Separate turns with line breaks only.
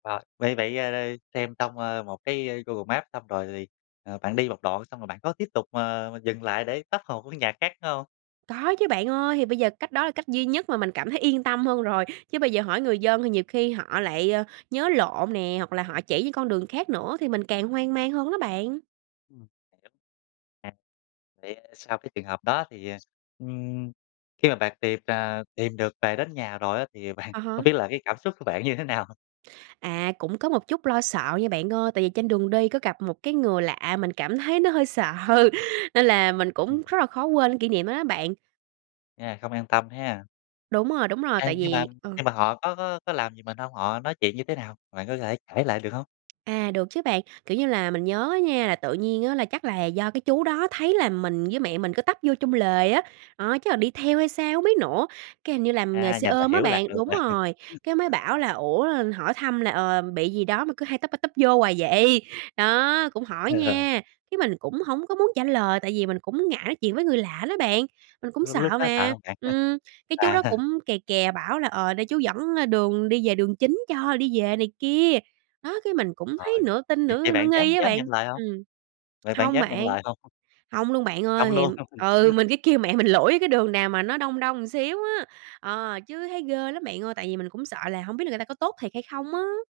Rồi, vậy vậy, ơ, là xem xong, ơ, một cái, ơ, Google Maps xong rồi thì, à, bạn đi một đoạn xong rồi bạn có tiếp tục, ờ, dừng lại để tấp hồ của nhà khác nữa hông?
Có chứ bạn ơi, thì bây giờ cách đó là cách duy nhất mà mình cảm thấy yên tâm hơn rồi, chứ bây giờ hỏi người dân thì nhiều khi họ lại, ờ, nhớ lộn nè, hoặc là họ chỉ những con đường khác nữa thì mình càng hoang mang hơn đó bạn.
Ừm, [unintelligible] À, vậy, à, sau cái trường hợp đó thì, à, ừm, khi mà bạn tìm, à, tìm được về đến nhà rồi á, thì bạn
À
hông
há.
biết là cái cảm xúc của bạn như thế nào?
À, cũng có một chút lo sợ nha bạn ơi. Tại vì trên đường đi có gặp một cái người lạ mình cảm thấy nó hơi sợ, nên là mình
Ừm.
cũng rất là khó quên cái kỷ niệm đó đó bạn.
À, không an tâm ha.
Đúng rồi, đúng rồi.
À,
Tại
nhưng mà
vì ờ
nhưng mà họ có có có làm gì mình hông? Họ nói chuyện như thế nào? Bạn có thể kể lại được hông?
À, được chứ bạn. Kiểu như là, mình nhớ á nha, là tự nhiên á là chắc là do cái chú đó thấy là mình với mẹ mình cứ tấp vô trong lề á, đó, chắc là đi theo hay sao hông biết nữa, cái hình như làm nghề
À,
xe
nhìn là
ôm á
hiểu lạc
bạn.
đường rồi.
Đúng rồi, cái mới bảo là "Ủa," hỏi thăm là, ờ, "bị gì đó mà cứ hay tấp ra tấp vô hoài vậy." Đó, cũng hỏi
Ờ.
nha, cái mình cũng hổng có muốn trả lời tại vì mình cũng ngại nói chuyện với người lạ đó bạn, mình cũng
Lúc lúc
sợ
đó sợ
mà.
hông bạn ha?
Ừm, cái chú
À.
đó cũng kè kè bảo là, ờ, để chú dẫn, ơ, đường đi về đường chính cho đi về này kia. Đó, cái mình cũng thấy
Rồi,
nửa tin
vậy vậy
nửa nửa
bạn dám
nghi á
dám nhận
bạn.
lời hông?
Ừm,
Vậy bạn
hông
dám nhận
bạn,
lời hông?
hông luôn bạn
Hông
ơi, thì
luôn.
ừ, mình cứ kêu mẹ mình lủi cái đường nào mà nó đông đông xíu á, ờ, chứ thấy ghê lắm bạn ơi, tại vì mình cũng sợ là hổng biết là người ta có tốt thiệt hay không á.